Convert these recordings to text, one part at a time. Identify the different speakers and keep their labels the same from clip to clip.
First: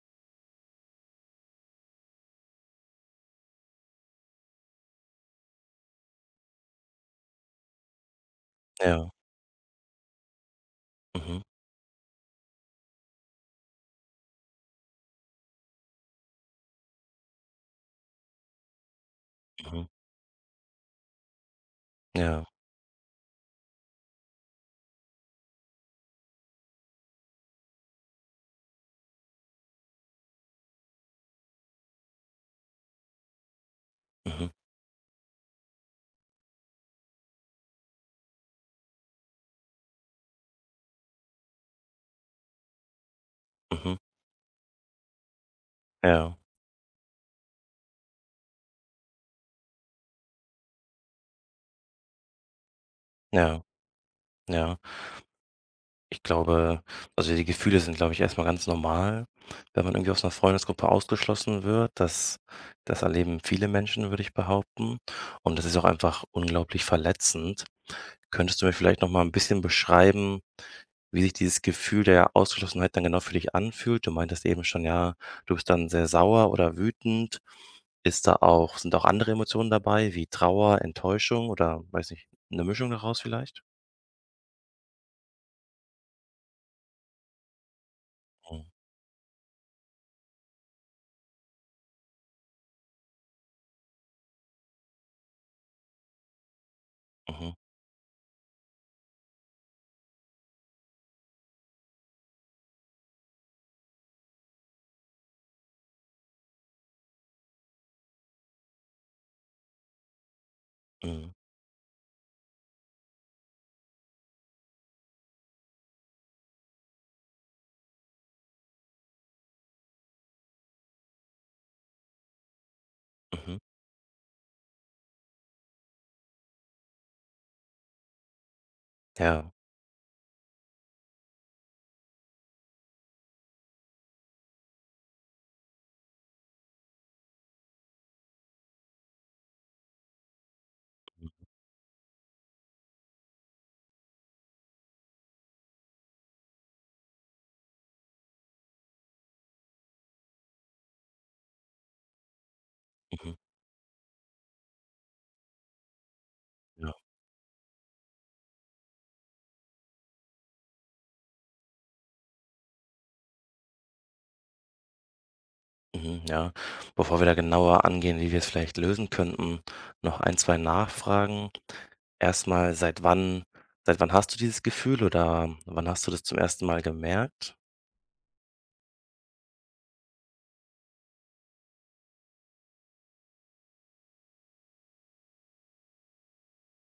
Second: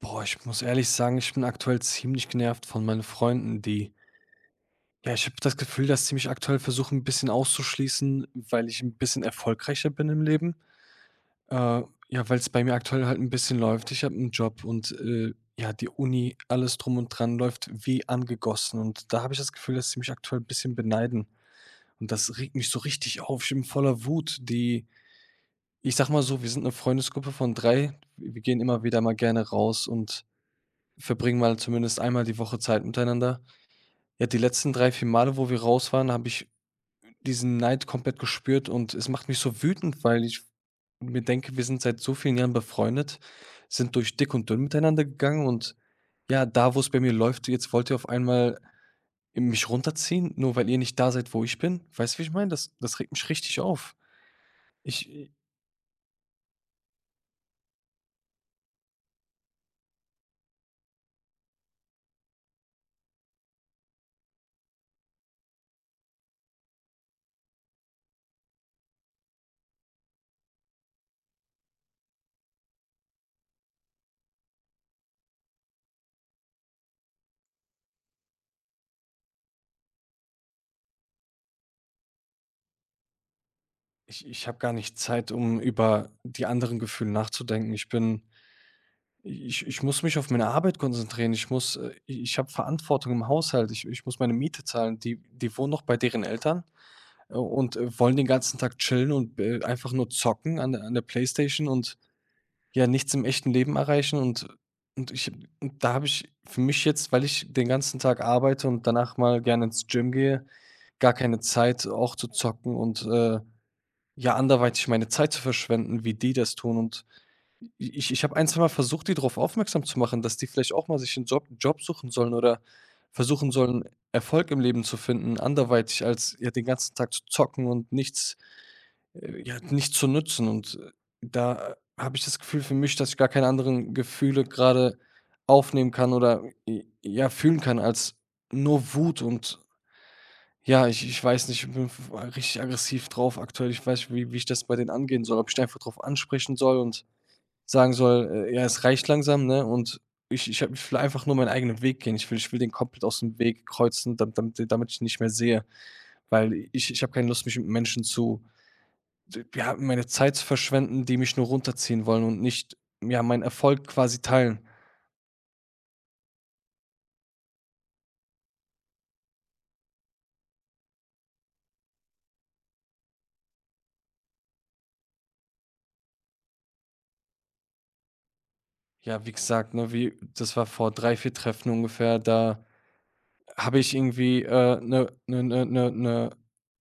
Speaker 1: Boah, ich muss ehrlich sagen, ich bin aktuell ziemlich genervt von meinen Freunden, die ja, ich habe das Gefühl, dass sie mich aktuell versuchen, ein bisschen auszuschließen, weil ich ein
Speaker 2: Ja.
Speaker 1: bisschen erfolgreicher bin im Leben.
Speaker 2: Mhm,
Speaker 1: Äh, ja, weil es bei mir aktuell halt ein bisschen läuft. Ich habe einen Job und, ja, die Uni, alles drum und dran läuft wie angegossen, und da habe ich das Gefühl,
Speaker 2: mhm.
Speaker 1: dass sie mich aktuell ein bisschen beneiden, und das
Speaker 2: Ja.
Speaker 1: regt mich so richtig auf. Ich bin voller Wut. Die Ich sage mal so, wir sind eine Freundesgruppe von drei. Wir gehen immer wieder mal gerne raus und verbringen mal zumindest einmal die Woche Zeit miteinander. Ja, die
Speaker 2: Mhm,
Speaker 1: letzten 3 4 Male, wo wir raus waren, habe ich diesen Neid komplett gespürt, und es macht mich so wütend, weil ich mir denke, wir sind seit so vielen Jahren befreundet, sind
Speaker 2: mhm.
Speaker 1: durch dick und dünn miteinander gegangen, und
Speaker 2: Ja,
Speaker 1: ja, da, wo es bei mir läuft, jetzt wollt ihr auf einmal mich runterziehen, nur weil ihr nicht da seid, wo ich bin. Weißt du, wie ich meine? Das regt mich richtig
Speaker 2: ja,
Speaker 1: auf.
Speaker 2: ja.
Speaker 1: Ich
Speaker 2: Ich glaube, also die Gefühle sind, glaube ich, erstmal ganz normal, wenn man irgendwie aus einer Freundesgruppe ausgeschlossen wird. Das erleben viele Menschen, würde ich behaupten. Und das ist auch einfach unglaublich verletzend. Könntest du mir vielleicht noch mal ein bisschen beschreiben, wie sich dieses Gefühl der Ausgeschlossenheit dann genau für dich anfühlt? Du meintest eben schon, ja, du bist dann sehr sauer oder wütend. Ist da auch Sind auch andere Emotionen dabei, wie Trauer, Enttäuschung oder weiß nicht, eine Mischung daraus vielleicht?
Speaker 1: ich habe gar nicht Zeit, um über die anderen Gefühle nachzudenken.
Speaker 2: Mhm,
Speaker 1: Ich muss mich auf meine Arbeit konzentrieren. Ich habe Verantwortung im Haushalt. Ich muss meine Miete zahlen. Die wohnen noch bei deren Eltern,
Speaker 2: mhm,
Speaker 1: und, wollen den ganzen Tag chillen und, einfach nur zocken an der Playstation und ja nichts im echten Leben erreichen, und ich und da habe ich für mich jetzt, weil ich den ganzen Tag arbeite und danach mal gerne ins Gym gehe, gar
Speaker 2: mhm,
Speaker 1: keine Zeit auch zu zocken und, ja, anderweitig meine Zeit zu verschwenden, wie die das tun. Und ich habe ein, zweimal versucht, die darauf aufmerksam zu machen, dass die vielleicht auch mal sich einen Job suchen sollen oder versuchen
Speaker 2: mhm.
Speaker 1: sollen, Erfolg im Leben zu finden, anderweitig als, ja, den ganzen Tag zu zocken und nichts
Speaker 2: Ja.
Speaker 1: ja, nichts zu nutzen. Und, da habe ich das Gefühl für mich, dass ich gar keine anderen Gefühle gerade aufnehmen kann oder, j ja, fühlen kann als nur Wut. Und ja, ich
Speaker 2: Mhm,
Speaker 1: weiß nicht, ich bin v richtig aggressiv drauf aktuell. Ich weiß nicht, wie ich das bei denen angehen soll, ob ich die einfach drauf ansprechen soll und sagen soll, ja, es reicht langsam, ne? Und ich will einfach nur meinen eigenen Weg gehen. Ich will den komplett aus
Speaker 2: mhm,
Speaker 1: dem Weg kreuzen, damit ich ihn nicht mehr sehe, weil ich
Speaker 2: ja.
Speaker 1: ich habe keine Lust, mich mit Menschen zu, ja, meine Zeit zu verschwenden, die mich nur runterziehen wollen und nicht, ja, meinen Erfolg quasi teilen.
Speaker 2: Mhm, ja. Bevor wir da genauer angehen, wie wir es vielleicht lösen könnten, noch ein, 2 Nachfragen. Erstmal seit wann hast du dieses Gefühl oder wann hast du das zum ersten Mal gemerkt?
Speaker 1: Ja, wie gesagt, ne, wie das war vor 3 4 Treffen ungefähr. Da habe ich irgendwie,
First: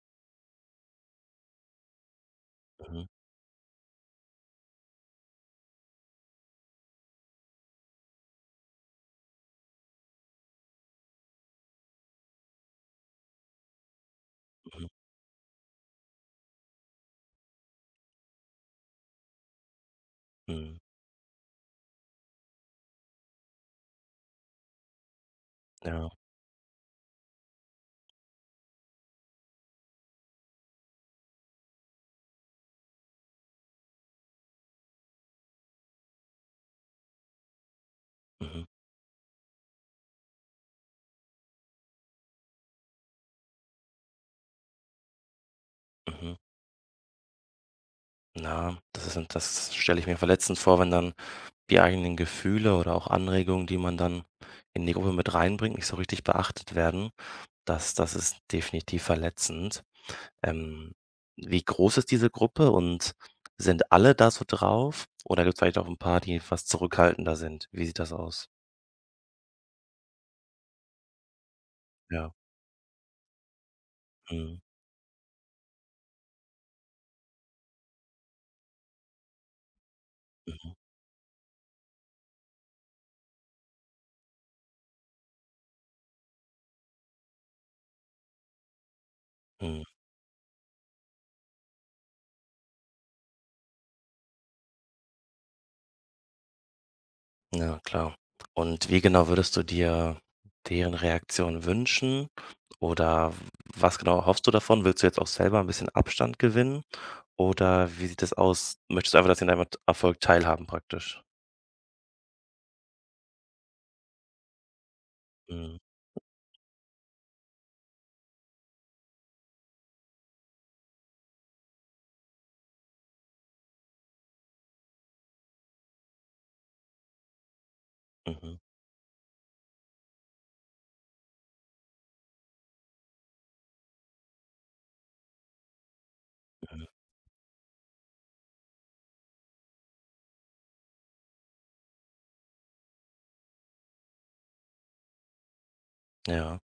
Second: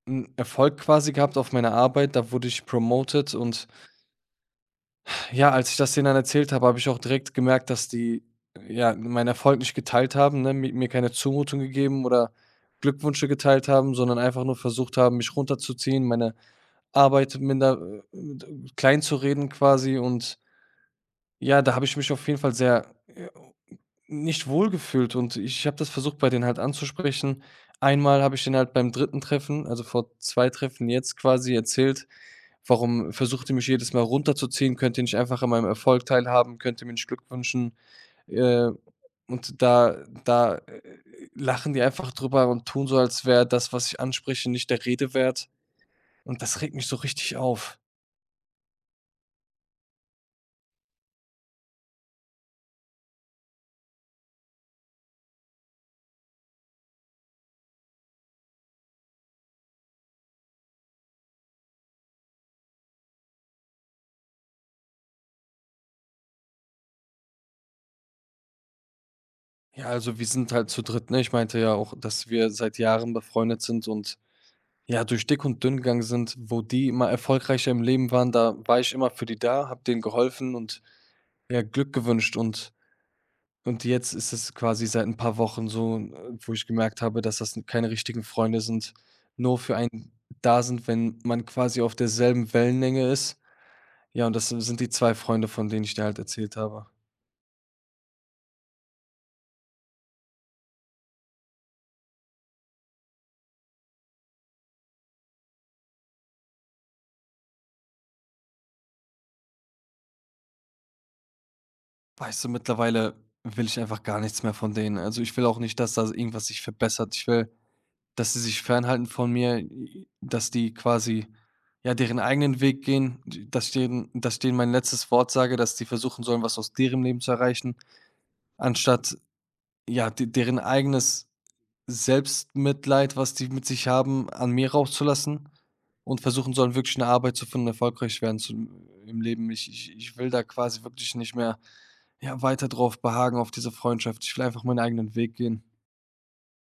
Speaker 1: 'n Erfolg quasi gehabt auf meiner Arbeit. Da wurde ich
Speaker 2: Mhm,
Speaker 1: promoted, und ja, als ich das denen dann erzählt habe, habe ich auch direkt gemerkt, dass die, ja, meinen Erfolg nicht geteilt haben, ne? Mi Mir keine Zumutung gegeben oder Glückwünsche geteilt haben, sondern einfach nur
Speaker 2: mhm,
Speaker 1: versucht haben, mich runterzuziehen, meine Arbeit minder d klein zu reden quasi. Und
Speaker 2: mhm.
Speaker 1: ja, da habe ich mich auf jeden Fall sehr, nicht wohl gefühlt, und ich habe das
Speaker 2: Ja.
Speaker 1: versucht, bei denen halt anzusprechen. Einmal habe ich den halt beim dritten Treffen, also vor 2 Treffen jetzt quasi erzählt: Warum versucht ihr mich jedes Mal runterzuziehen? Könnt ihr nicht einfach an meinem Erfolg teilhaben? Könnt ihr mir nicht Glück wünschen?
Speaker 2: Mhm,
Speaker 1: Äh, und da lachen die einfach drüber und tun so, als wäre das, was ich anspreche, nicht der Rede wert.
Speaker 2: mhm.
Speaker 1: Und das regt mich so richtig auf.
Speaker 2: Ja, das stelle ich mir verletzend vor, wenn dann die eigenen Gefühle oder auch Anregungen, die man dann in die Gruppe mit reinbringt, nicht so richtig beachtet werden. Das ist definitiv verletzend. Ähm, Wie groß ist diese Gruppe und sind alle da so drauf oder gibt es vielleicht auch ein paar, die etwas zurückhaltender sind? Wie sieht das aus?
Speaker 1: Ja, also wir sind halt zu dritt, ne? Ich meinte ja auch, dass
Speaker 2: Ja.
Speaker 1: wir seit Jahren befreundet sind und
Speaker 2: Mhm.
Speaker 1: ja, durch dick und dünn gegangen sind. Wo die immer erfolgreicher im Leben waren, da war ich immer für die da, habe denen geholfen
Speaker 2: Mhm.
Speaker 1: und ja, Glück gewünscht. Und jetzt ist es quasi seit ein paar Wochen so, wo ich gemerkt habe, dass das n keine richtigen Freunde sind, nur für
Speaker 2: Mhm.
Speaker 1: einen da sind, wenn man quasi auf derselben Wellenlänge ist. Ja, und das sind die 2 Freunde, von denen ich dir halt erzählt habe.
Speaker 2: Ja, klar. Und wie genau würdest du dir deren Reaktion wünschen oder was genau hoffst du davon? Willst du jetzt auch selber ein bisschen Abstand gewinnen oder wie sieht das aus? Möchtest du einfach, dass sie an deinem Erfolg teilhaben praktisch?
Speaker 1: Weißt du, mittlerweile will ich einfach gar nichts mehr von denen. Also, ich will auch
Speaker 2: Mhm.
Speaker 1: nicht, dass da irgendwas sich verbessert. Ich will, dass sie sich fernhalten von mir, i dass die quasi, ja, deren eigenen Weg gehen, d dass ich denen mein letztes Wort sage, dass die versuchen sollen, was aus deren Leben zu erreichen,
Speaker 2: Mhm.
Speaker 1: anstatt, ja, de deren eigenes Selbstmitleid, was die mit sich haben, an mir rauszulassen, und versuchen sollen,
Speaker 2: Mhm.
Speaker 1: wirklich 'ne Arbeit zu finden, erfolgreich werden zu im Leben. Ich will da quasi wirklich nicht mehr, ja, weiter drauf beharren auf diese Freundschaft. Ich will einfach meinen eigenen Weg gehen.
Speaker 2: Ja.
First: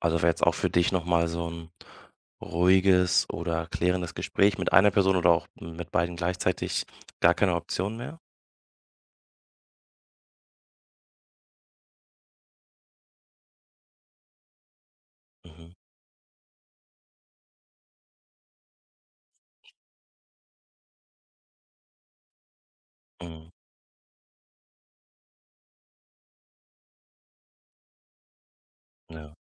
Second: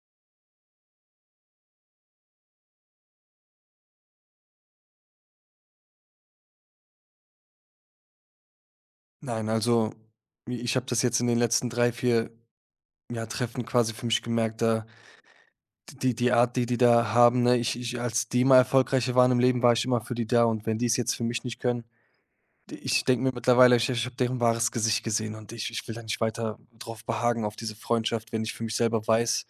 Speaker 2: Also wäre jetzt auch für dich nochmal so ein ruhiges oder klärendes Gespräch mit einer Person oder auch mit beiden gleichzeitig gar keine Option mehr?
Speaker 1: Nein, also, i ich habe das jetzt in den letzten 3 vier, ja, Treffen quasi für mich gemerkt, da
Speaker 2: Mhm,
Speaker 1: die die Art, die die da haben, ne? Ich als die mal erfolgreicher waren im Leben, war ich immer für die da, und wenn die's jetzt für mich nicht können. Ich denke mir
Speaker 2: mhm,
Speaker 1: mittlerweile, ich habe deren wahres Gesicht gesehen, und ich will da nicht weiter drauf behagen auf diese Freundschaft, wenn ich für mich selber
Speaker 2: ja,
Speaker 1: weiß,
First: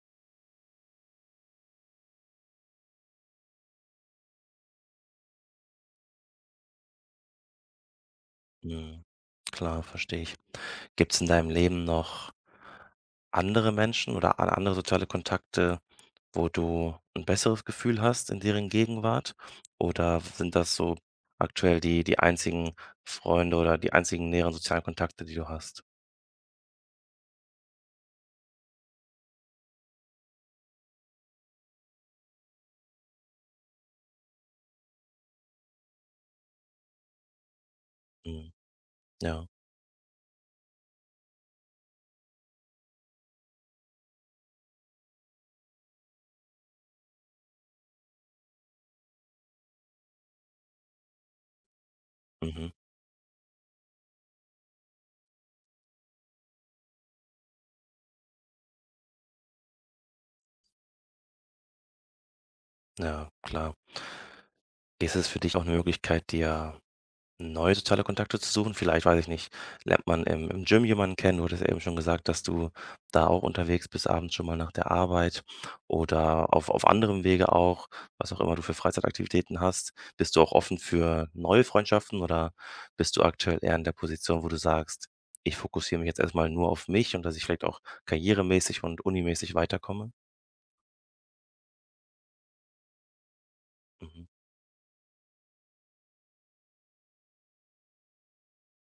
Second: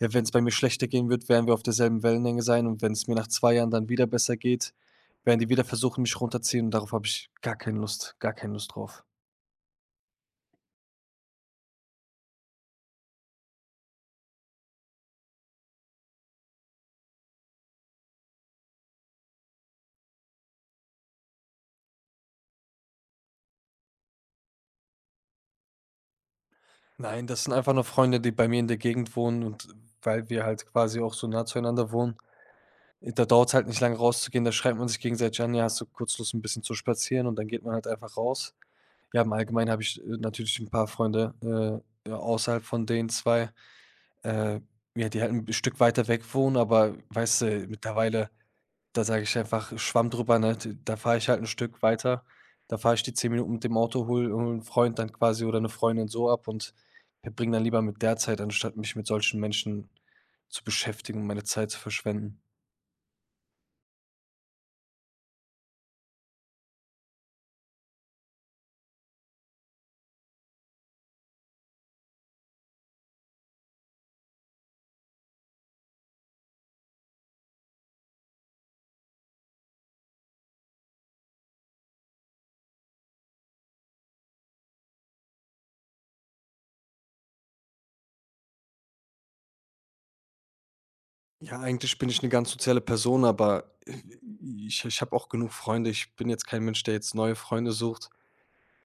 Speaker 1: ja, wenn es bei mir schlechter gehen wird, werden wir auf derselben Wellenlänge sein, und wenn es mir nach 2 Jahren dann wieder besser geht, werden die wieder versuchen, mich runterziehen, und darauf habe ich gar keine Lust drauf.
Speaker 2: mhm, klar, verstehe ich. Gibt es in deinem Leben noch andere Menschen oder an andere soziale Kontakte, wo du ein besseres Gefühl hast in deren Gegenwart? Oder sind das so aktuell die einzigen Freunde oder die einzigen näheren sozialen Kontakte, die du hast?
Speaker 1: Nein, das sind einfach nur Freunde, die bei mir in der Gegend wohnen, und weil wir halt quasi auch so nah zueinander wohnen, da dauert es halt nicht lange rauszugehen, da schreibt man sich gegenseitig an: „Ja, hast du kurz Lust, ein bisschen zu spazieren?“ Und dann geht man halt einfach
Speaker 2: Mhm,
Speaker 1: raus. Ja, im
Speaker 2: ja,
Speaker 1: Allgemeinen habe ich, natürlich ein paar Freunde, ja, außerhalb von den zwei, äh, ja, die halt ein Stück weiter weg wohnen, aber weißt du, mittlerweile da sage ich einfach: „Schwamm drüber“, ne? D Da fahre ich halt ein Stück weiter.
Speaker 2: mhm,
Speaker 1: Da fahre ich die 10 Minuten mit dem Auto, hole Freund dann quasi oder eine Freundin so ab und verbringe dann lieber mit der Zeit, anstatt mich mit solchen Menschen zu beschäftigen und meine Zeit zu verschwenden.
Speaker 2: ja, klar. Ist es für dich auch eine Möglichkeit, dir neue soziale Kontakte zu suchen? Vielleicht, weiß ich nicht, lernt man im Gym jemanden kennen. Du hattest ja eben schon gesagt, dass du da auch unterwegs bist, abends schon mal nach der Arbeit oder auf anderem Wege auch, was auch immer du für Freizeitaktivitäten hast. Bist du auch offen für neue Freundschaften oder bist du aktuell eher in der Position, wo du sagst: „Ich fokussiere mich jetzt erstmal nur auf mich und dass ich vielleicht auch karrieremäßig und unimäßig weiterkomme?“
Speaker 1: Ja, eigentlich bin ich eine ganz soziale Person, aber,
Speaker 2: Mhm.
Speaker 1: ich habe auch genug Freunde. Ich bin jetzt kein Mensch, der jetzt neue Freunde sucht.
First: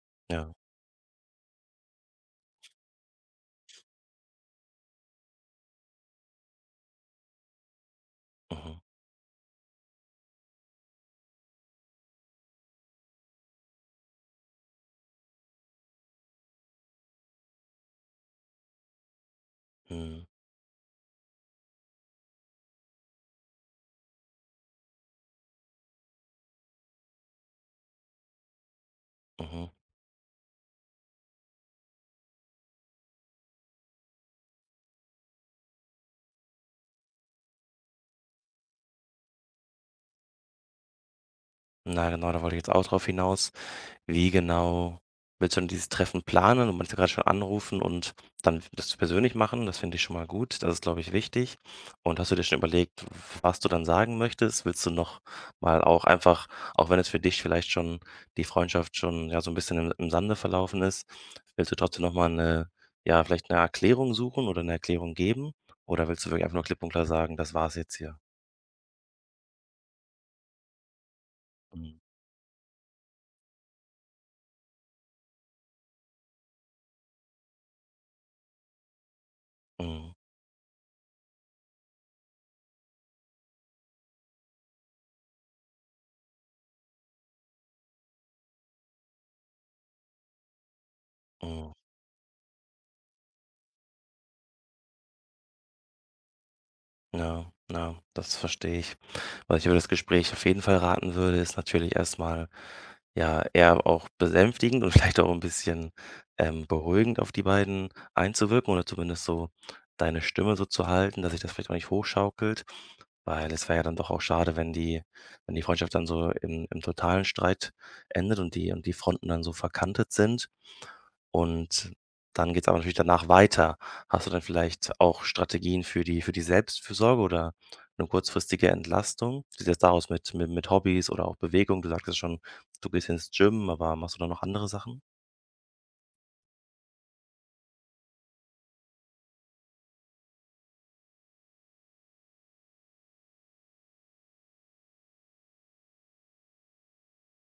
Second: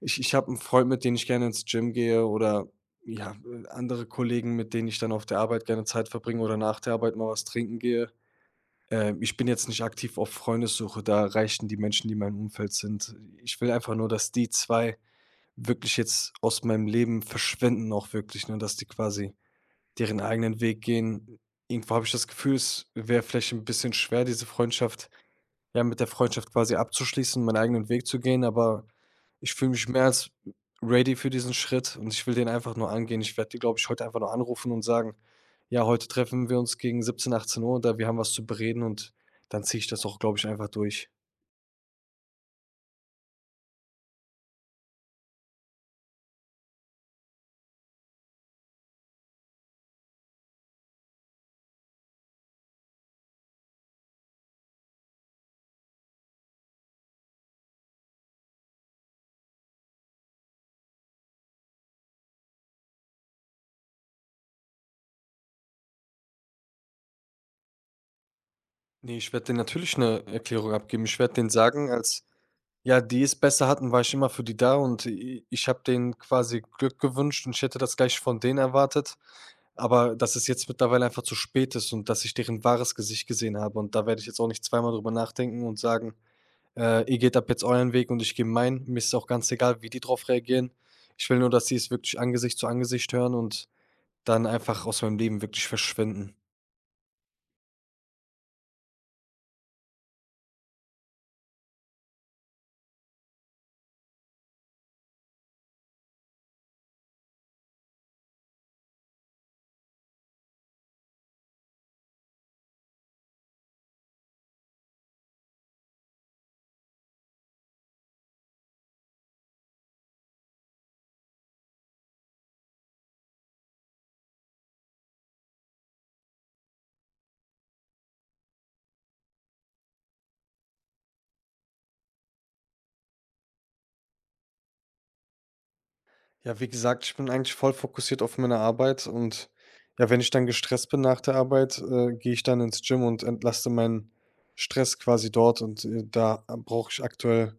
Speaker 1: Ich habe
Speaker 2: Ja.
Speaker 1: einen Freund, mit dem ich gerne ins Gym gehe, oder, ja, andere Kollegen, mit denen ich dann auf der Arbeit gerne Zeit verbringe oder nach der Arbeit mal was trinken gehe.
Speaker 2: Mhm.
Speaker 1: Ich bin jetzt nicht aktiv auf Freundessuche, da reichen die Menschen, die in meinem Umfeld sind. Ich will einfach nur, dass die 2 wirklich jetzt aus meinem Leben verschwinden auch wirklich, ne, dass die quasi deren
Speaker 2: Mhm.
Speaker 1: eigenen Weg gehen. Irgendwo habe ich das Gefühl, es wäre vielleicht ein bisschen schwer, diese Freundschaft, ja, mit der Freundschaft quasi abzuschließen, meinen eigenen Weg zu gehen, aber ich fühle
Speaker 2: Mhm.
Speaker 1: mich mehr als ready für diesen Schritt, und ich will den einfach nur angehen. Ich werde die, glaube ich, heute einfach nur anrufen und sagen, ja, heute treffen wir uns gegen 17, 18 Uhr, da wir haben was zu bereden, und dann ziehe ich das auch, glaube ich, einfach durch.
Speaker 2: Na genau, da wollte ich jetzt auch drauf hinaus. Wie genau willst du denn dieses Treffen planen? Du meinst ja grad schon anrufen und dann das persönlich machen, das finde ich schon mal gut. Das ist, glaube ich, wichtig. Und hast du dir schon überlegt, was du dann sagen möchtest? Willst du noch mal auch einfach, auch wenn es für dich vielleicht schon die Freundschaft schon, ja, so ein bisschen im Sande verlaufen ist, willst du trotzdem noch mal eine, ja, vielleicht eine Erklärung suchen oder eine Erklärung geben? Oder willst du wirklich einfach nur klipp und klar sagen: „Das war's jetzt hier?“
Speaker 1: Nee, ich werde denen natürlich eine Erklärung abgeben. Ich werde denen sagen,
Speaker 2: Mhm.
Speaker 1: als, ja, die es besser hatten, war ich immer für die da, und ich habe denen quasi Glück gewünscht, und ich hätte das gleich von denen erwartet.
Speaker 2: Mhm.
Speaker 1: Aber dass es jetzt mittlerweile einfach zu spät ist und dass ich deren wahres Gesicht gesehen habe, und da werde ich jetzt auch nicht zweimal drüber nachdenken und sagen: ihr geht ab jetzt euren Weg und ich gehe meinen.“ Mir ist auch ganz egal, wie die drauf reagieren. Ich will nur, dass
Speaker 2: Mhm.
Speaker 1: sie es wirklich Angesicht zu Angesicht hören und dann einfach aus meinem Leben wirklich verschwinden.
Speaker 2: Ja, ja, das verstehe ich. Was ich über das Gespräch auf jeden Fall raten würde, ist natürlich erstmal, ja, eher auch besänftigend und vielleicht auch ein bisschen beruhigend auf die beiden einzuwirken oder zumindest so deine Stimme so zu halten, dass sich das vielleicht auch nicht hochschaukelt, weil es wäre ja dann doch auch schade, wenn die Freundschaft dann so im totalen Streit endet und die Fronten dann so verkantet sind. Und dann geht's aber natürlich danach weiter. Hast du dann vielleicht auch Strategien für die Selbstfürsorge oder eine kurzfristige Entlastung? Wie sieht das da mit Hobbys oder auch Bewegung? Du sagtest schon, du gehst ins Gym, aber machst du da noch andere Sachen?
Speaker 1: Ja, wie gesagt, ich bin eigentlich voll fokussiert auf meine Arbeit, und ja, wenn ich dann gestresst bin nach der Arbeit, gehe ich dann ins Gym und entlaste meinen Stress quasi dort, und, da brauche ich aktuell.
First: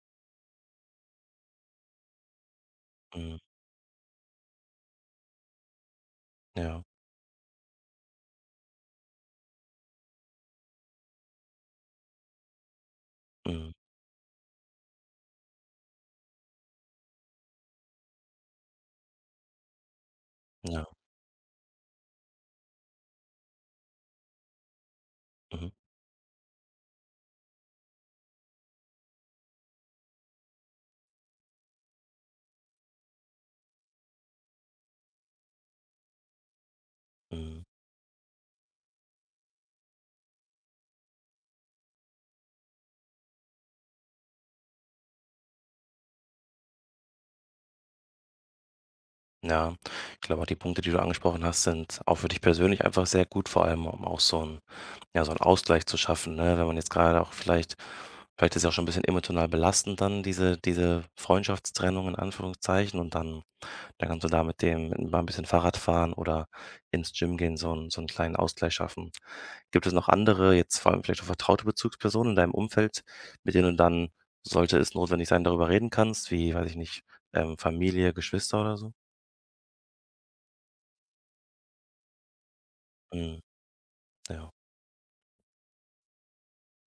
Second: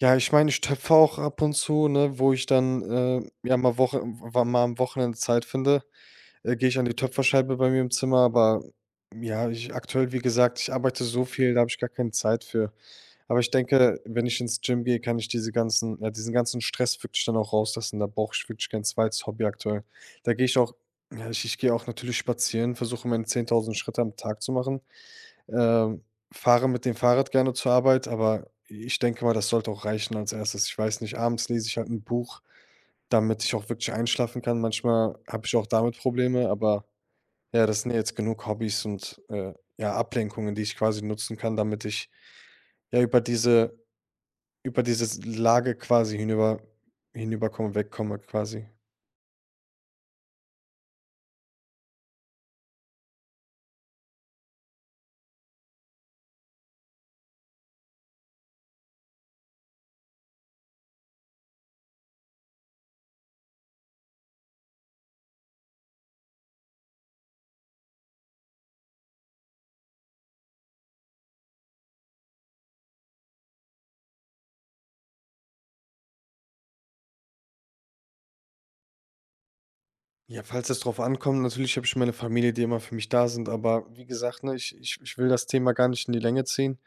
Speaker 1: Ja, ich meine, ich töpfe auch ab und zu, ne, wo ich dann,
Speaker 2: Mhm,
Speaker 1: ja, mal Woche wa mal am Wochenende Zeit finde, gehe ich
Speaker 2: ja,
Speaker 1: an die Töpferscheibe bei mir im Zimmer, aber ja, ich aktuell, wie gesagt, ich arbeite so viel, da habe ich gar keine Zeit für. Aber ich
Speaker 2: mhm,
Speaker 1: denke, wenn ich ins Gym gehe, kann ich diese ganzen, ja, diesen ganzen Stress wirklich dann auch rauslassen. Da brauche ich wirklich kein zweites Hobby aktuell. Da gehe ich auch,
Speaker 2: ja,
Speaker 1: ja, ich gehe auch natürlich spazieren, versuche meine 10.000 Schritte am Tag zu machen.
Speaker 2: mhm,
Speaker 1: Ähm, fahre mit dem Fahrrad gerne zur Arbeit, aber ich denke mal, das sollte auch reichen als Erstes. Ich weiß nicht, abends lese ich halt ein Buch, damit ich auch wirklich einschlafen kann. Manchmal habe ich auch damit Probleme, aber
Speaker 2: mhm.
Speaker 1: ja, das sind ja jetzt genug Hobbys und, ja, Ablenkungen, die ich quasi nutzen kann, damit ich, ja, über diese über dieses Lage quasi hinüberkomme wegkomme quasi.
Speaker 2: Ja, ich glaube auch die Punkte, die du angesprochen hast, sind auch für dich persönlich einfach sehr gut, vor allem um auch so 'n Ausgleich zu schaffen, ne? Wenn man jetzt gerade auch vielleicht ist ja auch schon ein bisschen emotional belastend, dann diese Freundschaftstrennung in Anführungszeichen. Dann kannst du da mit dem mal ein bisschen Fahrrad fahren oder ins Gym gehen, so 'n kleinen Ausgleich schaffen. Gibt es noch andere, jetzt vor allem vielleicht auch vertraute Bezugspersonen in deinem Umfeld, mit denen du dann, sollte es notwendig sein, darüber reden kannst, wie, weiß ich nicht, Familie, Geschwister oder so?
Speaker 1: Ja, falls es drauf ankommt, natürlich habe ich meine Familie, die immer für mich da
Speaker 2: Mhm,
Speaker 1: sind, aber wie gesagt,
Speaker 2: ja,
Speaker 1: ne, ich will das Thema gar nicht in die Länge ziehen.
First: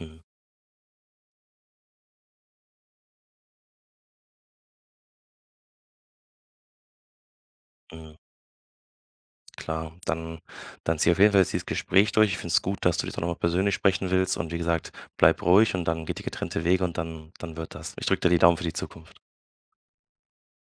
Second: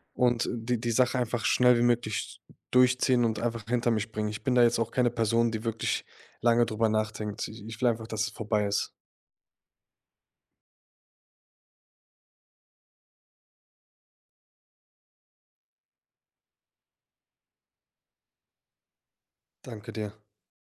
Speaker 2: mhm,
Speaker 1: Und die die Sache einfach schnell wie möglich durchziehen und einfach hinter mich bringen. Ich bin da jetzt auch keine Person, die wirklich lange drüber nachdenkt. Ich will einfach,
Speaker 2: mhm,
Speaker 1: dass es vorbei ist.
Speaker 2: klar. Dann zieh auf jeden Fall jetzt dieses Gespräch durch. Ich finde es gut, dass du das auch noch mal persönlich sprechen willst und wie gesagt, bleib ruhig und dann geht ihr getrennte Wege und dann wird das. Ich drücke dir die Daumen für die Zukunft.
Speaker 1: Danke dir.